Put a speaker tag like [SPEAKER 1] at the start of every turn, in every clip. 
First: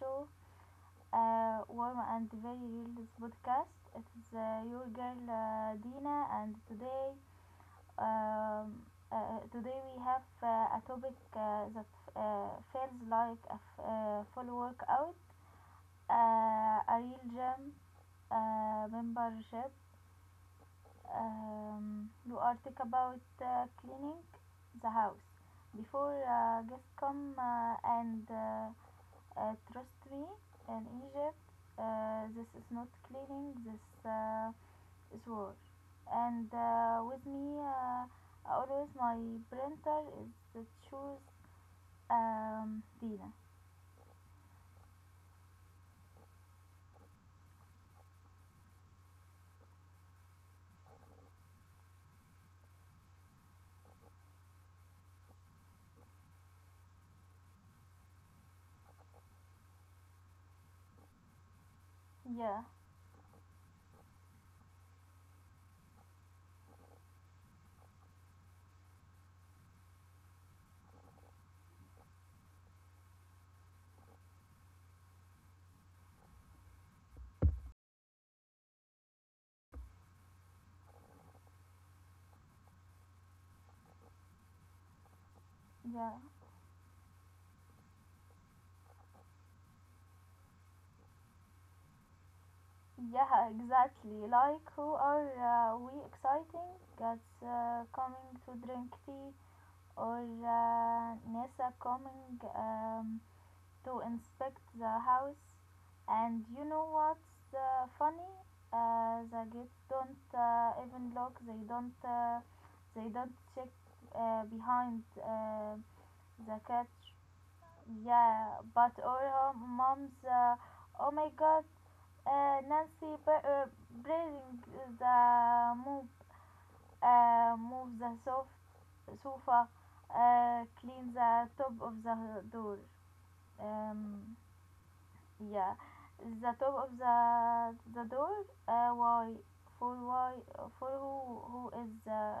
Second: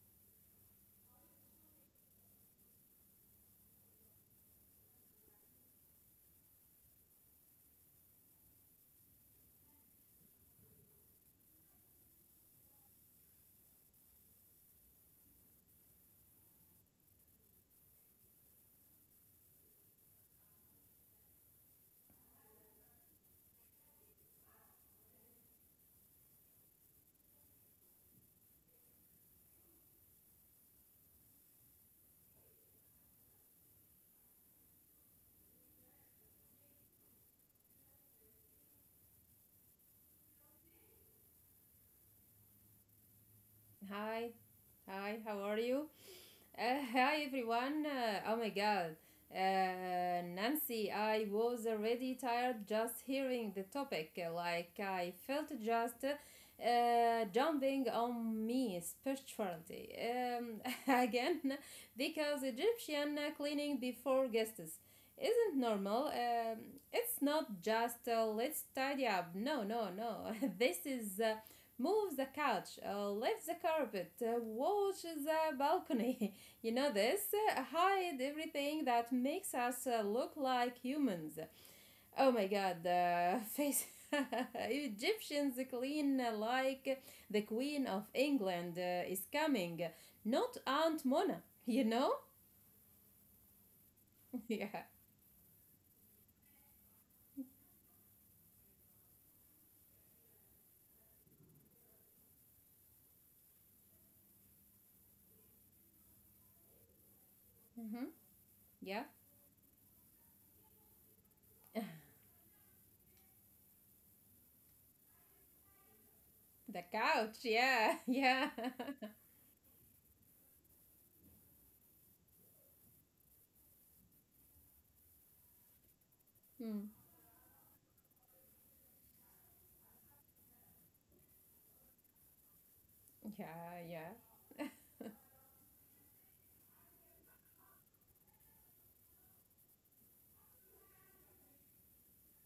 [SPEAKER 1] show, Warm and Very Real podcast. It is your girl Dina, and today, today we have a topic that feels like a full workout, a real gym membership, you are talk about cleaning the house before guests come and trust me in Egypt, this is not cleaning, this is war. And with me, always my printer is the choose. Dina,
[SPEAKER 2] Hi, hi, how are you? Hi everyone. Oh my god. Nancy, I was already tired just hearing the topic. Like, I felt just jumping on me spirituality again because
[SPEAKER 1] yeah,
[SPEAKER 2] Egyptian cleaning before guests isn't normal. It's not just let's tidy up. No, no, no. this is Move the couch, lift the carpet, watch the balcony. You know this? Hide everything that makes us look like humans. Oh my god, face. Egyptians
[SPEAKER 1] yeah,
[SPEAKER 2] clean like the Queen of England is coming, not Aunt Mona, you know?
[SPEAKER 1] yeah. Exactly, like,
[SPEAKER 2] Yeah.
[SPEAKER 1] who are we exciting that's coming to drink tea, or NASA coming to inspect the house. And you know what's
[SPEAKER 2] Hmm.
[SPEAKER 1] funny?
[SPEAKER 2] Yeah.
[SPEAKER 1] The gates don't even lock. They don't. They don't check behind the
[SPEAKER 2] The
[SPEAKER 1] cat.
[SPEAKER 2] couch, yeah, yeah.
[SPEAKER 1] Yeah, but all her moms. Oh my God, Nancy, but, breathing the move,
[SPEAKER 2] Mm.
[SPEAKER 1] move the sofa, clean the top of the door.
[SPEAKER 2] Yeah, yeah.
[SPEAKER 1] Um, yeah, the top of the door. Why, for why for who is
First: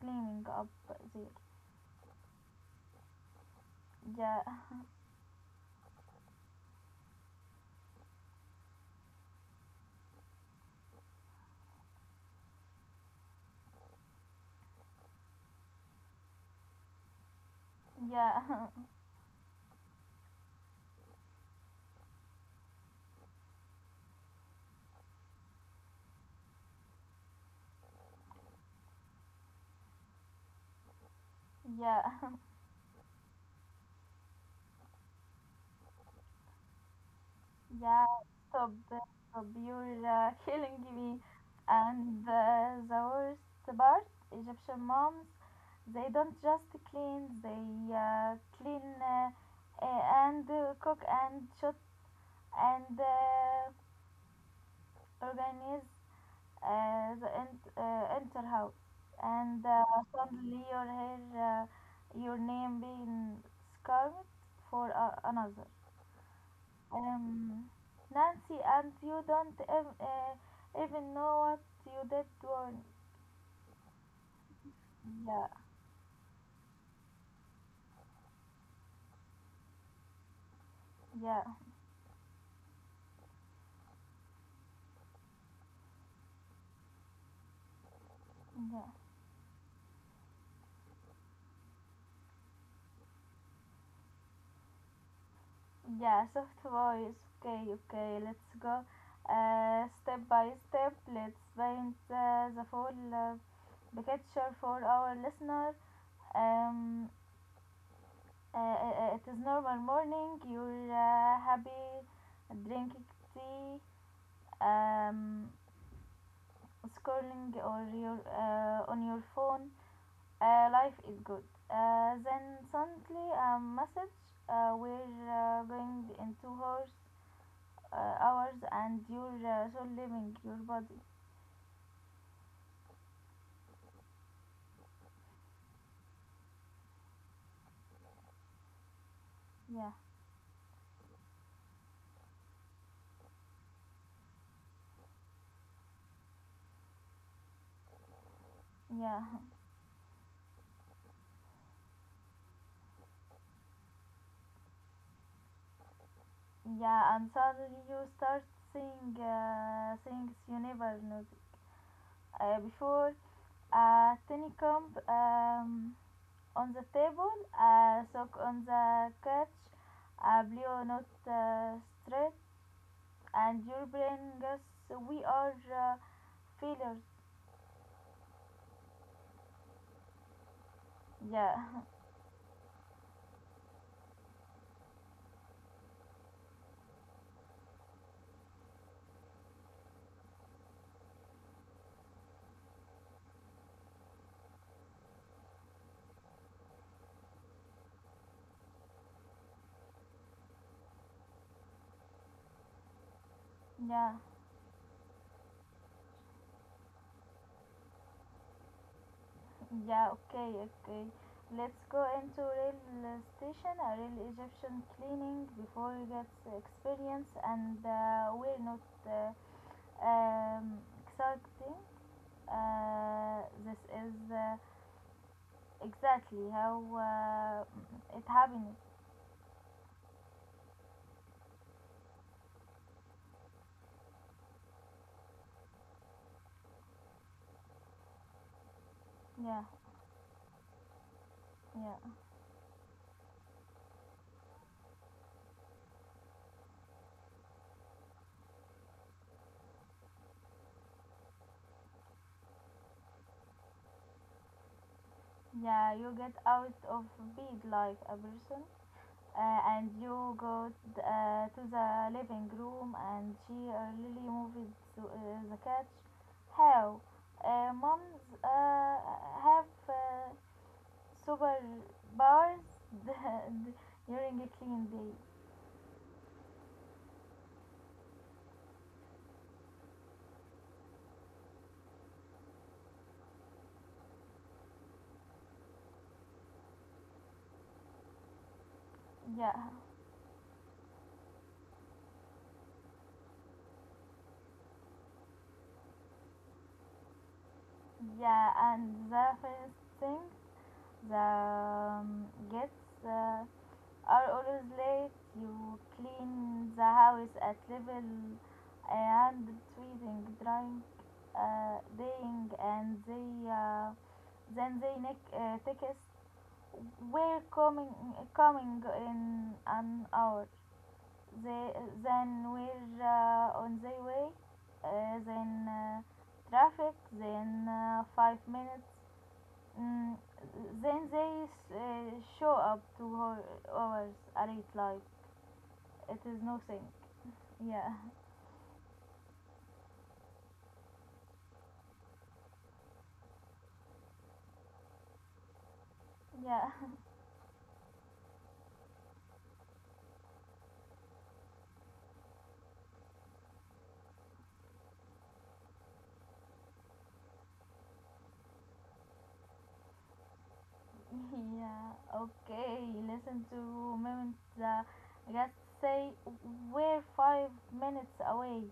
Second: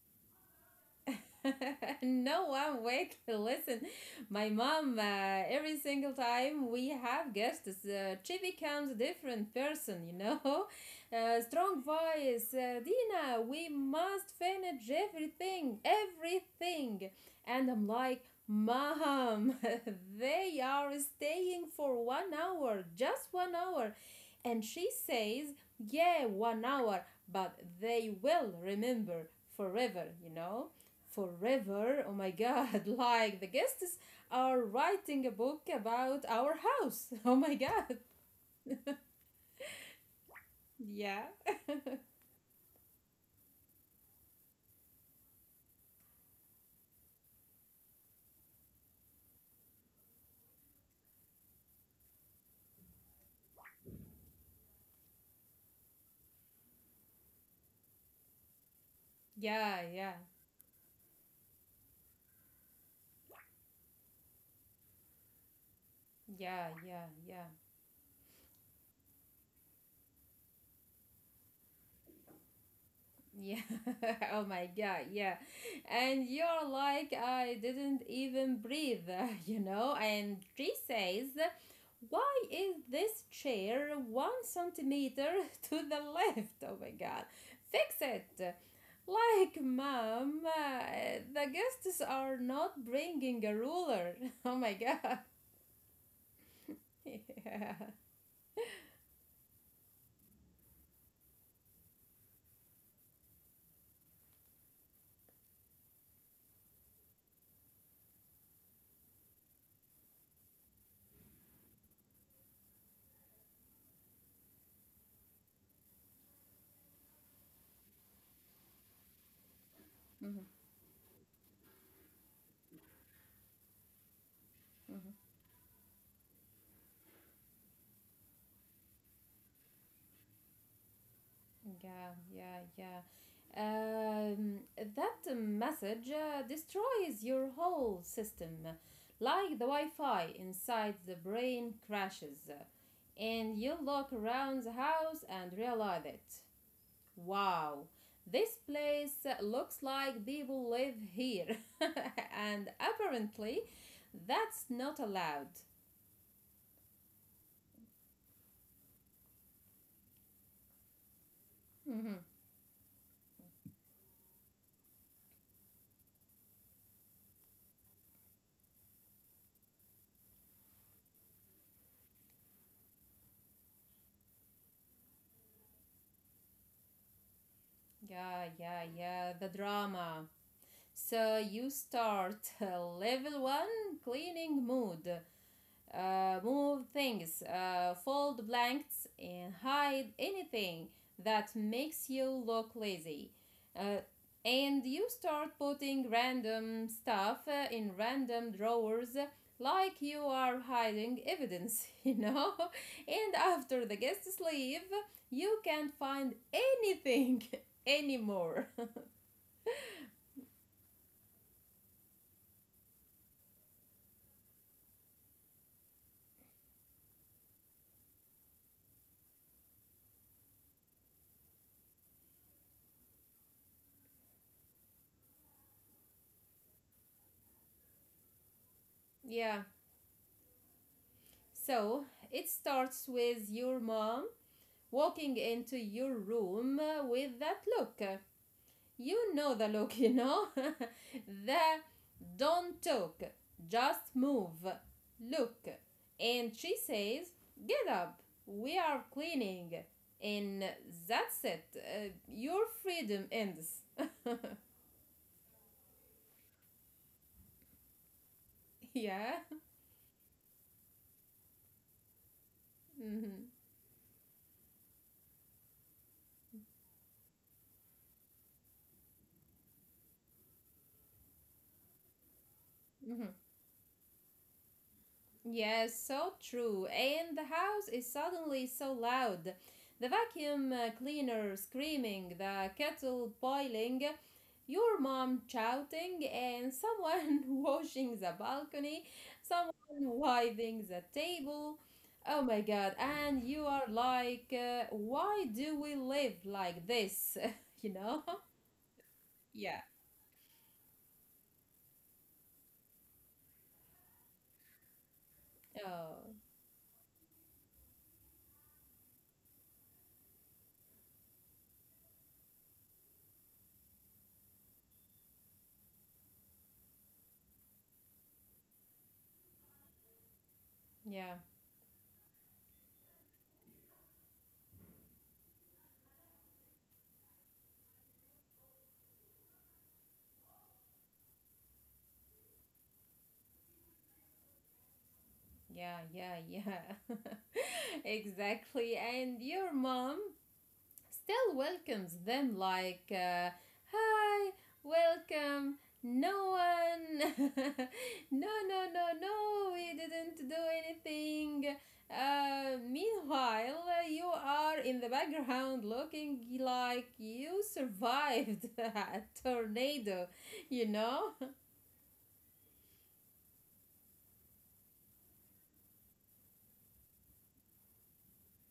[SPEAKER 1] cleaning up there?
[SPEAKER 2] No one wake to listen.
[SPEAKER 1] Yeah,
[SPEAKER 2] My mom every single time we have guests she becomes a different person, strong voice, Dina, we must finish everything, everything. And I'm like,
[SPEAKER 1] yeah,
[SPEAKER 2] mom, they are staying for 1 hour, just 1 hour. And she says, yeah, 1 hour, but they will remember forever,
[SPEAKER 1] yeah.
[SPEAKER 2] forever. Oh my god, like the guests are writing a book about our house. Oh my god.
[SPEAKER 1] Yeah, top, top, you killing me.
[SPEAKER 2] Yeah.
[SPEAKER 1] And the worst part, Egyptian moms, they don't just clean, they clean and cook and shop and organize the enter house. And
[SPEAKER 2] Yeah, yeah.
[SPEAKER 1] suddenly your hair, your name being scarred for another.
[SPEAKER 2] Yeah, yeah, yeah.
[SPEAKER 1] Um, Nancy, and you don't even know what you did wrong.
[SPEAKER 2] Yeah. Oh my God. Yeah.
[SPEAKER 1] Yeah,
[SPEAKER 2] And you're like, I didn't even breathe, you know? And she says,
[SPEAKER 1] yeah,
[SPEAKER 2] why is this chair one centimeter to the left? Oh my God. Fix it.
[SPEAKER 1] yeah.
[SPEAKER 2] Like, mom, the guests are not bringing a ruler. Oh my God.
[SPEAKER 1] Yeah, soft voice.
[SPEAKER 2] Yeah.
[SPEAKER 1] Okay, okay, let's go. Step by step, let's paint the full picture for our listener. Um, it is normal morning. You're happy drinking tea, um, scrolling or your, on your phone.
[SPEAKER 2] Mhm.
[SPEAKER 1] Life is good. Then suddenly a message. We're going in 2 hours, and you're so leaving your body.
[SPEAKER 2] Yeah, yeah, yeah. That message destroys your whole system. Like the Wi
[SPEAKER 1] Yeah,
[SPEAKER 2] Fi inside the brain crashes, and you look around the house and realize it. Wow, this place
[SPEAKER 1] yeah,
[SPEAKER 2] looks like people live here, and apparently that's not allowed.
[SPEAKER 1] yeah. And suddenly you start seeing things you never noticed
[SPEAKER 2] Mhm.
[SPEAKER 1] before. A tiny cup on the table, a sock on the couch, a blue note straight, and your brain guess we are. Failures.
[SPEAKER 2] Yeah, yeah, yeah, the drama. So
[SPEAKER 1] Yeah,
[SPEAKER 2] you start level one cleaning mood. Move things, fold blanks, and hide anything that makes you look lazy. Uh, and you start putting random stuff in random drawers like you are hiding evidence, you know? And after the
[SPEAKER 1] yeah,
[SPEAKER 2] guests leave, you can't find anything anymore.
[SPEAKER 1] yeah, okay, okay. Let's go into real station, a real Egyptian cleaning before you get experience, and we're not um, exciting. This is exactly how it happened.
[SPEAKER 2] Yeah. So it starts with your mom walking into your room with that look. You know
[SPEAKER 1] Yeah,
[SPEAKER 2] the look, you know? The
[SPEAKER 1] yeah,
[SPEAKER 2] don't talk, just move, look. And she says, get up, we are cleaning. And that's it. Your freedom ends.
[SPEAKER 1] yeah. You get out of bed like a person
[SPEAKER 2] Yeah.
[SPEAKER 1] and you go to the living room and
[SPEAKER 2] Hmm.
[SPEAKER 1] she really moved to the couch. How? Moms have super bars d- during a clean day.
[SPEAKER 2] Yes, so true. And the house is suddenly so loud. The vacuum cleaner screaming, the kettle boiling, your mom shouting, and someone washing the balcony,
[SPEAKER 1] Yeah,
[SPEAKER 2] someone wiping the table. Oh my god, and you are like, why do we live like this? You know?
[SPEAKER 1] yeah, and the
[SPEAKER 2] Yeah.
[SPEAKER 1] first thing the gets are always late. You
[SPEAKER 2] Oh,
[SPEAKER 1] clean the house at level and treating, drink, dying, and they then they neck text. We're coming, coming in an hour.
[SPEAKER 2] yeah,
[SPEAKER 1] They, then we're on the way. Then traffic. Then 5 minutes. Mm, then they uh, show up hours late, like
[SPEAKER 2] yeah,
[SPEAKER 1] it
[SPEAKER 2] yeah,
[SPEAKER 1] is nothing.
[SPEAKER 2] yeah.
[SPEAKER 1] Yeah,
[SPEAKER 2] Exactly. And your mom? Still welcomes them like, hi, welcome. No
[SPEAKER 1] yeah,
[SPEAKER 2] one, no, no, no, no, we didn't do anything. Meanwhile, you are in the background looking like you survived a tornado, you know?
[SPEAKER 1] yeah. Okay, listen to moment. The guests say we're 5 minutes away.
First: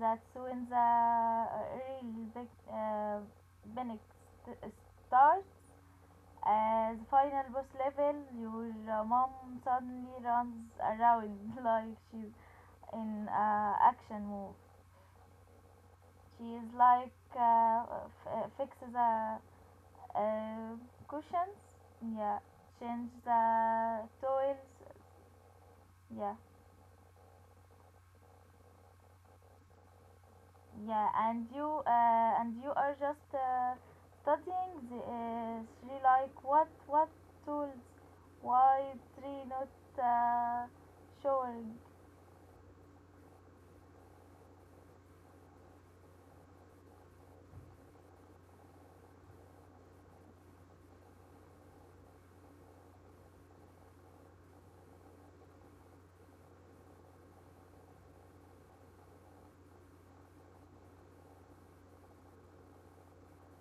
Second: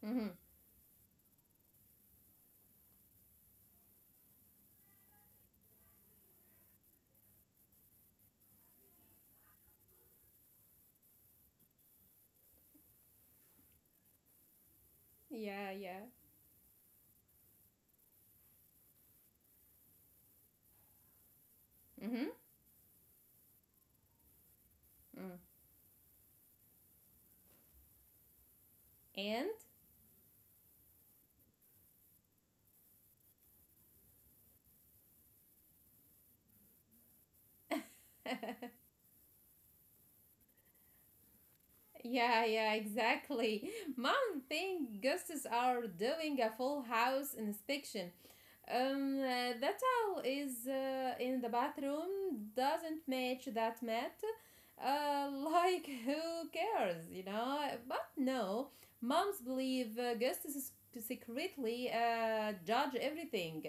[SPEAKER 1] That's
[SPEAKER 2] Mhm.
[SPEAKER 1] when the real big panic st- starts. As final boss level, your mom suddenly runs around like she's in action move.
[SPEAKER 2] Yeah, yeah.
[SPEAKER 1] She is like fixes the uh, cushions,
[SPEAKER 2] Mm-hmm.
[SPEAKER 1] yeah, change the toys, yeah,
[SPEAKER 2] Mm.
[SPEAKER 1] yeah, and you are just studying. The, she like what tools?
[SPEAKER 2] And
[SPEAKER 1] Why tree not uh, showing?
[SPEAKER 2] yeah, yeah, exactly. Mom thinks ghosts are doing a full house inspection, that towel is in the bathroom doesn't match that mat. Like who cares, you know? But no, moms believe guests secretly judge everything.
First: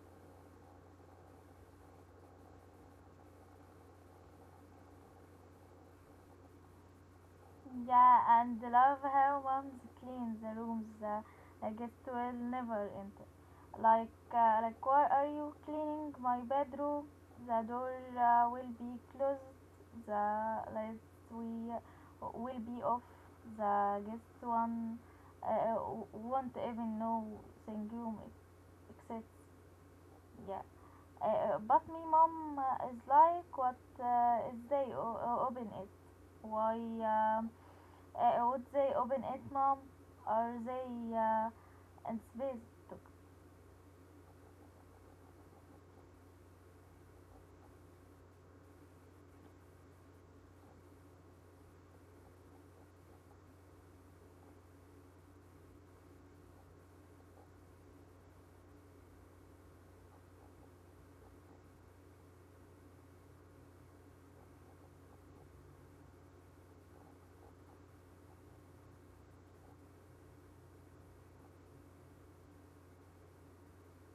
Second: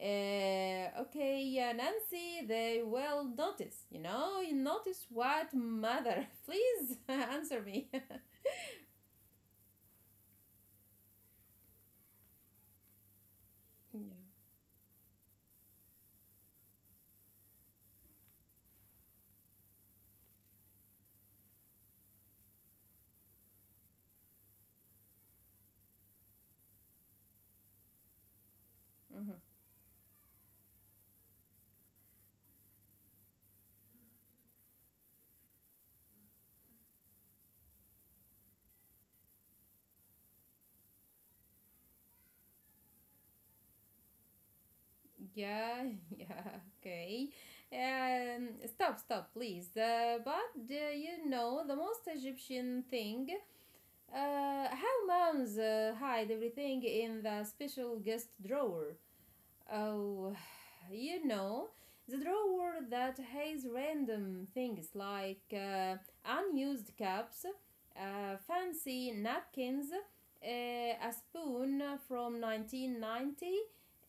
[SPEAKER 2] Uh, okay, Nancy, they will notice, you know? You notice what, mother? Please answer me. Yeah.
[SPEAKER 1] Yeah, and love how moms clean the rooms the guests will never enter. Like, why are you cleaning my bedroom? The door will be closed. The lights we will be off. The guest one uh, won't even know the room exists.
[SPEAKER 2] Mm-hmm.
[SPEAKER 1] Yeah. But me mom is like what is they open it, why um, would they open it, mom, are they in space?
[SPEAKER 2] Yeah, yeah, okay. Stop, stop, please. But you know, the most Egyptian thing, how moms hide everything in the special guest drawer. Oh, you know, the drawer that has random things like unused cups, fancy napkins, a spoon from 1990,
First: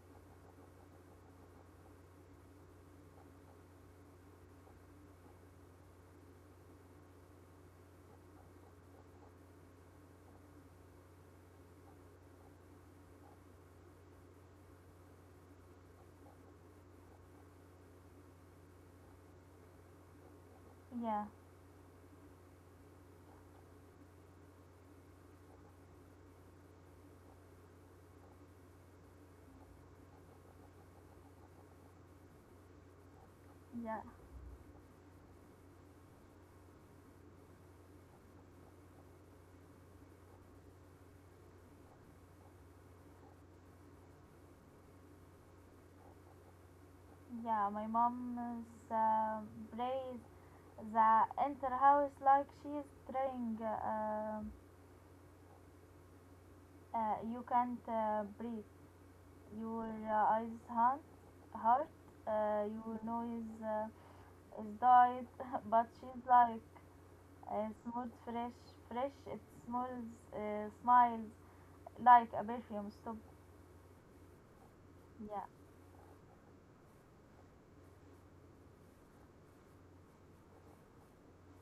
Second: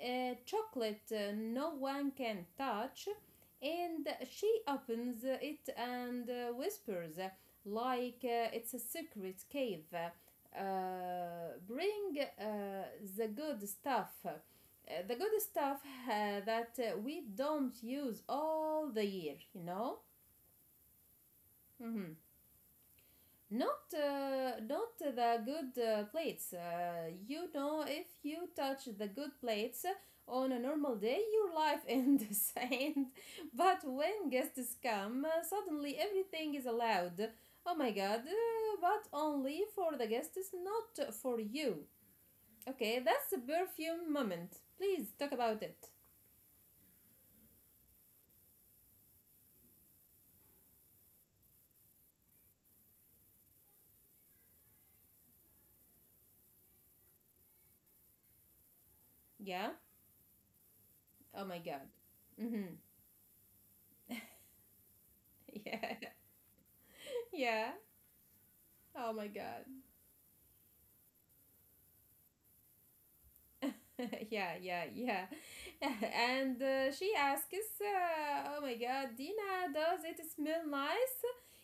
[SPEAKER 2] chocolate no one can touch, and she opens it and whispers like it's a secret cave. Bring the good stuff the good stuff that we don't use all the year, you know.
[SPEAKER 1] Yeah.
[SPEAKER 2] Mm-hmm. Not the good plates. You know, if you touch the good plates on a normal day, your life ends. and But
[SPEAKER 1] Yeah.
[SPEAKER 2] when guests come, suddenly everything is allowed. Oh my God! But only for the guests, not for you. Okay, that's the perfume moment. Please talk about it.
[SPEAKER 1] Yeah, my mom is plays the enter house like she's trying, you can't breathe,
[SPEAKER 2] Yeah.
[SPEAKER 1] your eyes
[SPEAKER 2] Oh my god.
[SPEAKER 1] hurt,
[SPEAKER 2] Mm-hmm.
[SPEAKER 1] your nose is died but
[SPEAKER 2] Yeah.
[SPEAKER 1] she's like
[SPEAKER 2] Yeah.
[SPEAKER 1] smooth fresh,
[SPEAKER 2] Oh
[SPEAKER 1] fresh
[SPEAKER 2] my
[SPEAKER 1] it
[SPEAKER 2] god.
[SPEAKER 1] smells, smiles like a perfume stop.
[SPEAKER 2] Yeah, yeah, yeah.
[SPEAKER 1] Yeah,
[SPEAKER 2] and She asks, "Oh my god, Dina, does it smell nice?"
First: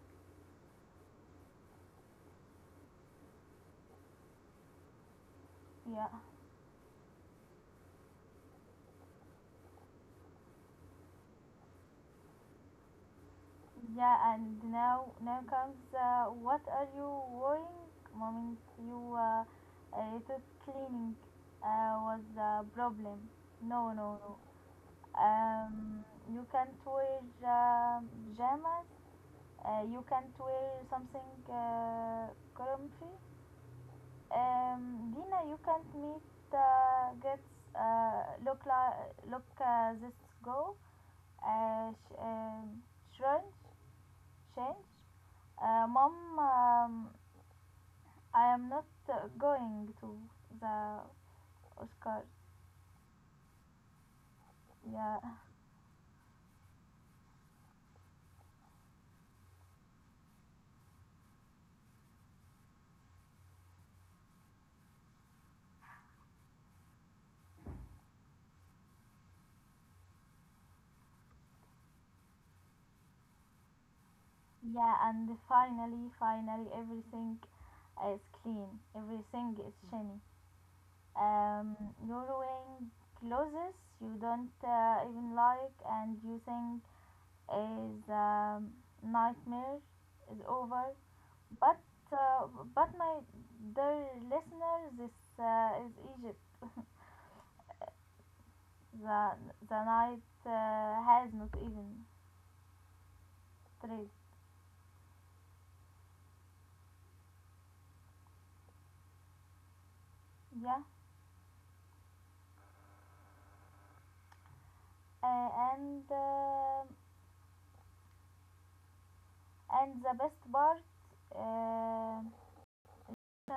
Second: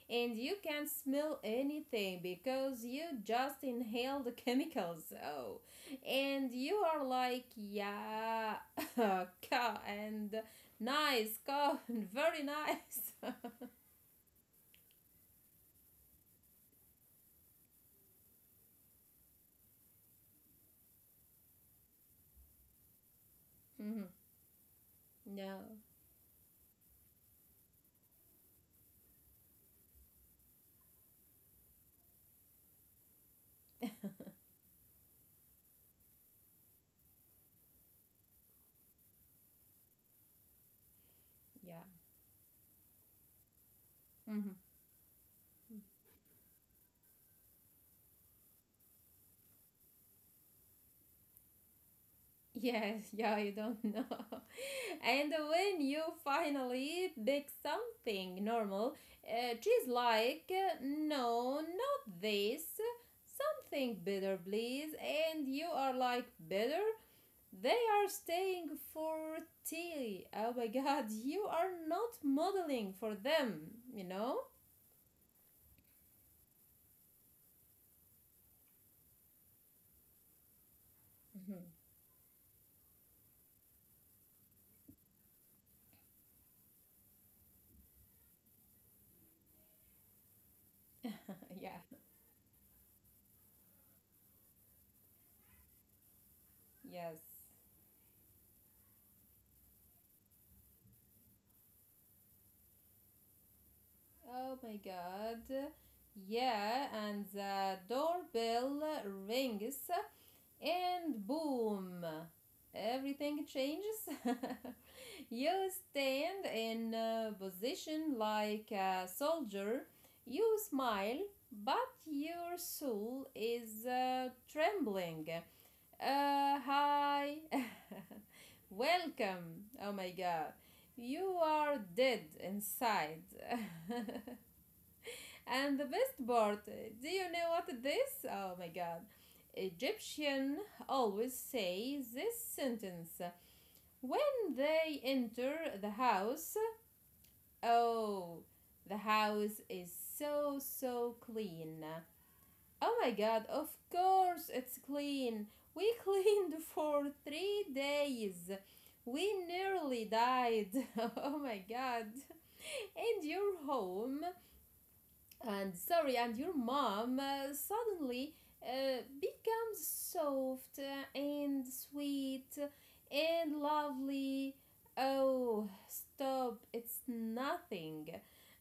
[SPEAKER 2] And you can't smell anything because you just inhale the chemicals. Oh.
[SPEAKER 1] yeah,
[SPEAKER 2] And you are like, "Yeah, and nice, very nice."
[SPEAKER 1] yeah. And now, now comes what are you wearing, mommy? You thought cleaning was a problem. No,
[SPEAKER 2] Mhm.
[SPEAKER 1] no, no.
[SPEAKER 2] No.
[SPEAKER 1] Um, you can't wear pajamas. You can't wear something comfy. Dina, you can't meet gets look like look this go
[SPEAKER 2] Yeah.
[SPEAKER 1] uh, sh- um shrunch.
[SPEAKER 2] Mm-hmm.
[SPEAKER 1] Change. Mom, um, I am not going to the Oscars.
[SPEAKER 2] Yes, yeah, you don't know.
[SPEAKER 1] Yeah,
[SPEAKER 2] And when you finally pick something normal, she's like, no, not this. Something better, please. And you are like, better? They are staying for tea. Oh my god, you are not modeling for them, you know?
[SPEAKER 1] yeah, and finally, finally, everything is clean. Everything is shiny. Um,
[SPEAKER 2] Mhm.
[SPEAKER 1] you're wearing clothes you don't even like, and you think is nightmare is over. But
[SPEAKER 2] Yeah,
[SPEAKER 1] uh, but my dear listeners, this is Egypt.
[SPEAKER 2] yes.
[SPEAKER 1] The the night has not even three.
[SPEAKER 2] Oh my god. Yeah, and the doorbell rings.
[SPEAKER 1] Yeah,
[SPEAKER 2] And boom, everything changes.
[SPEAKER 1] uh,
[SPEAKER 2] You
[SPEAKER 1] and
[SPEAKER 2] stand
[SPEAKER 1] uh,
[SPEAKER 2] in a position like a soldier,
[SPEAKER 1] and the best
[SPEAKER 2] you
[SPEAKER 1] part.
[SPEAKER 2] smile, but
[SPEAKER 1] Uh,
[SPEAKER 2] your soul is trembling. Hi, welcome. Oh my god, you are dead inside. And the best part, do you know what it is? Oh my god. Egyptian always say this sentence when they enter the house. Oh, the house is so so clean. Oh my god, of course it's clean. We cleaned for 3 days. We nearly died. Oh my god. And your home and sorry and your mom suddenly becomes soft and sweet and lovely. Oh, stop, it's nothing.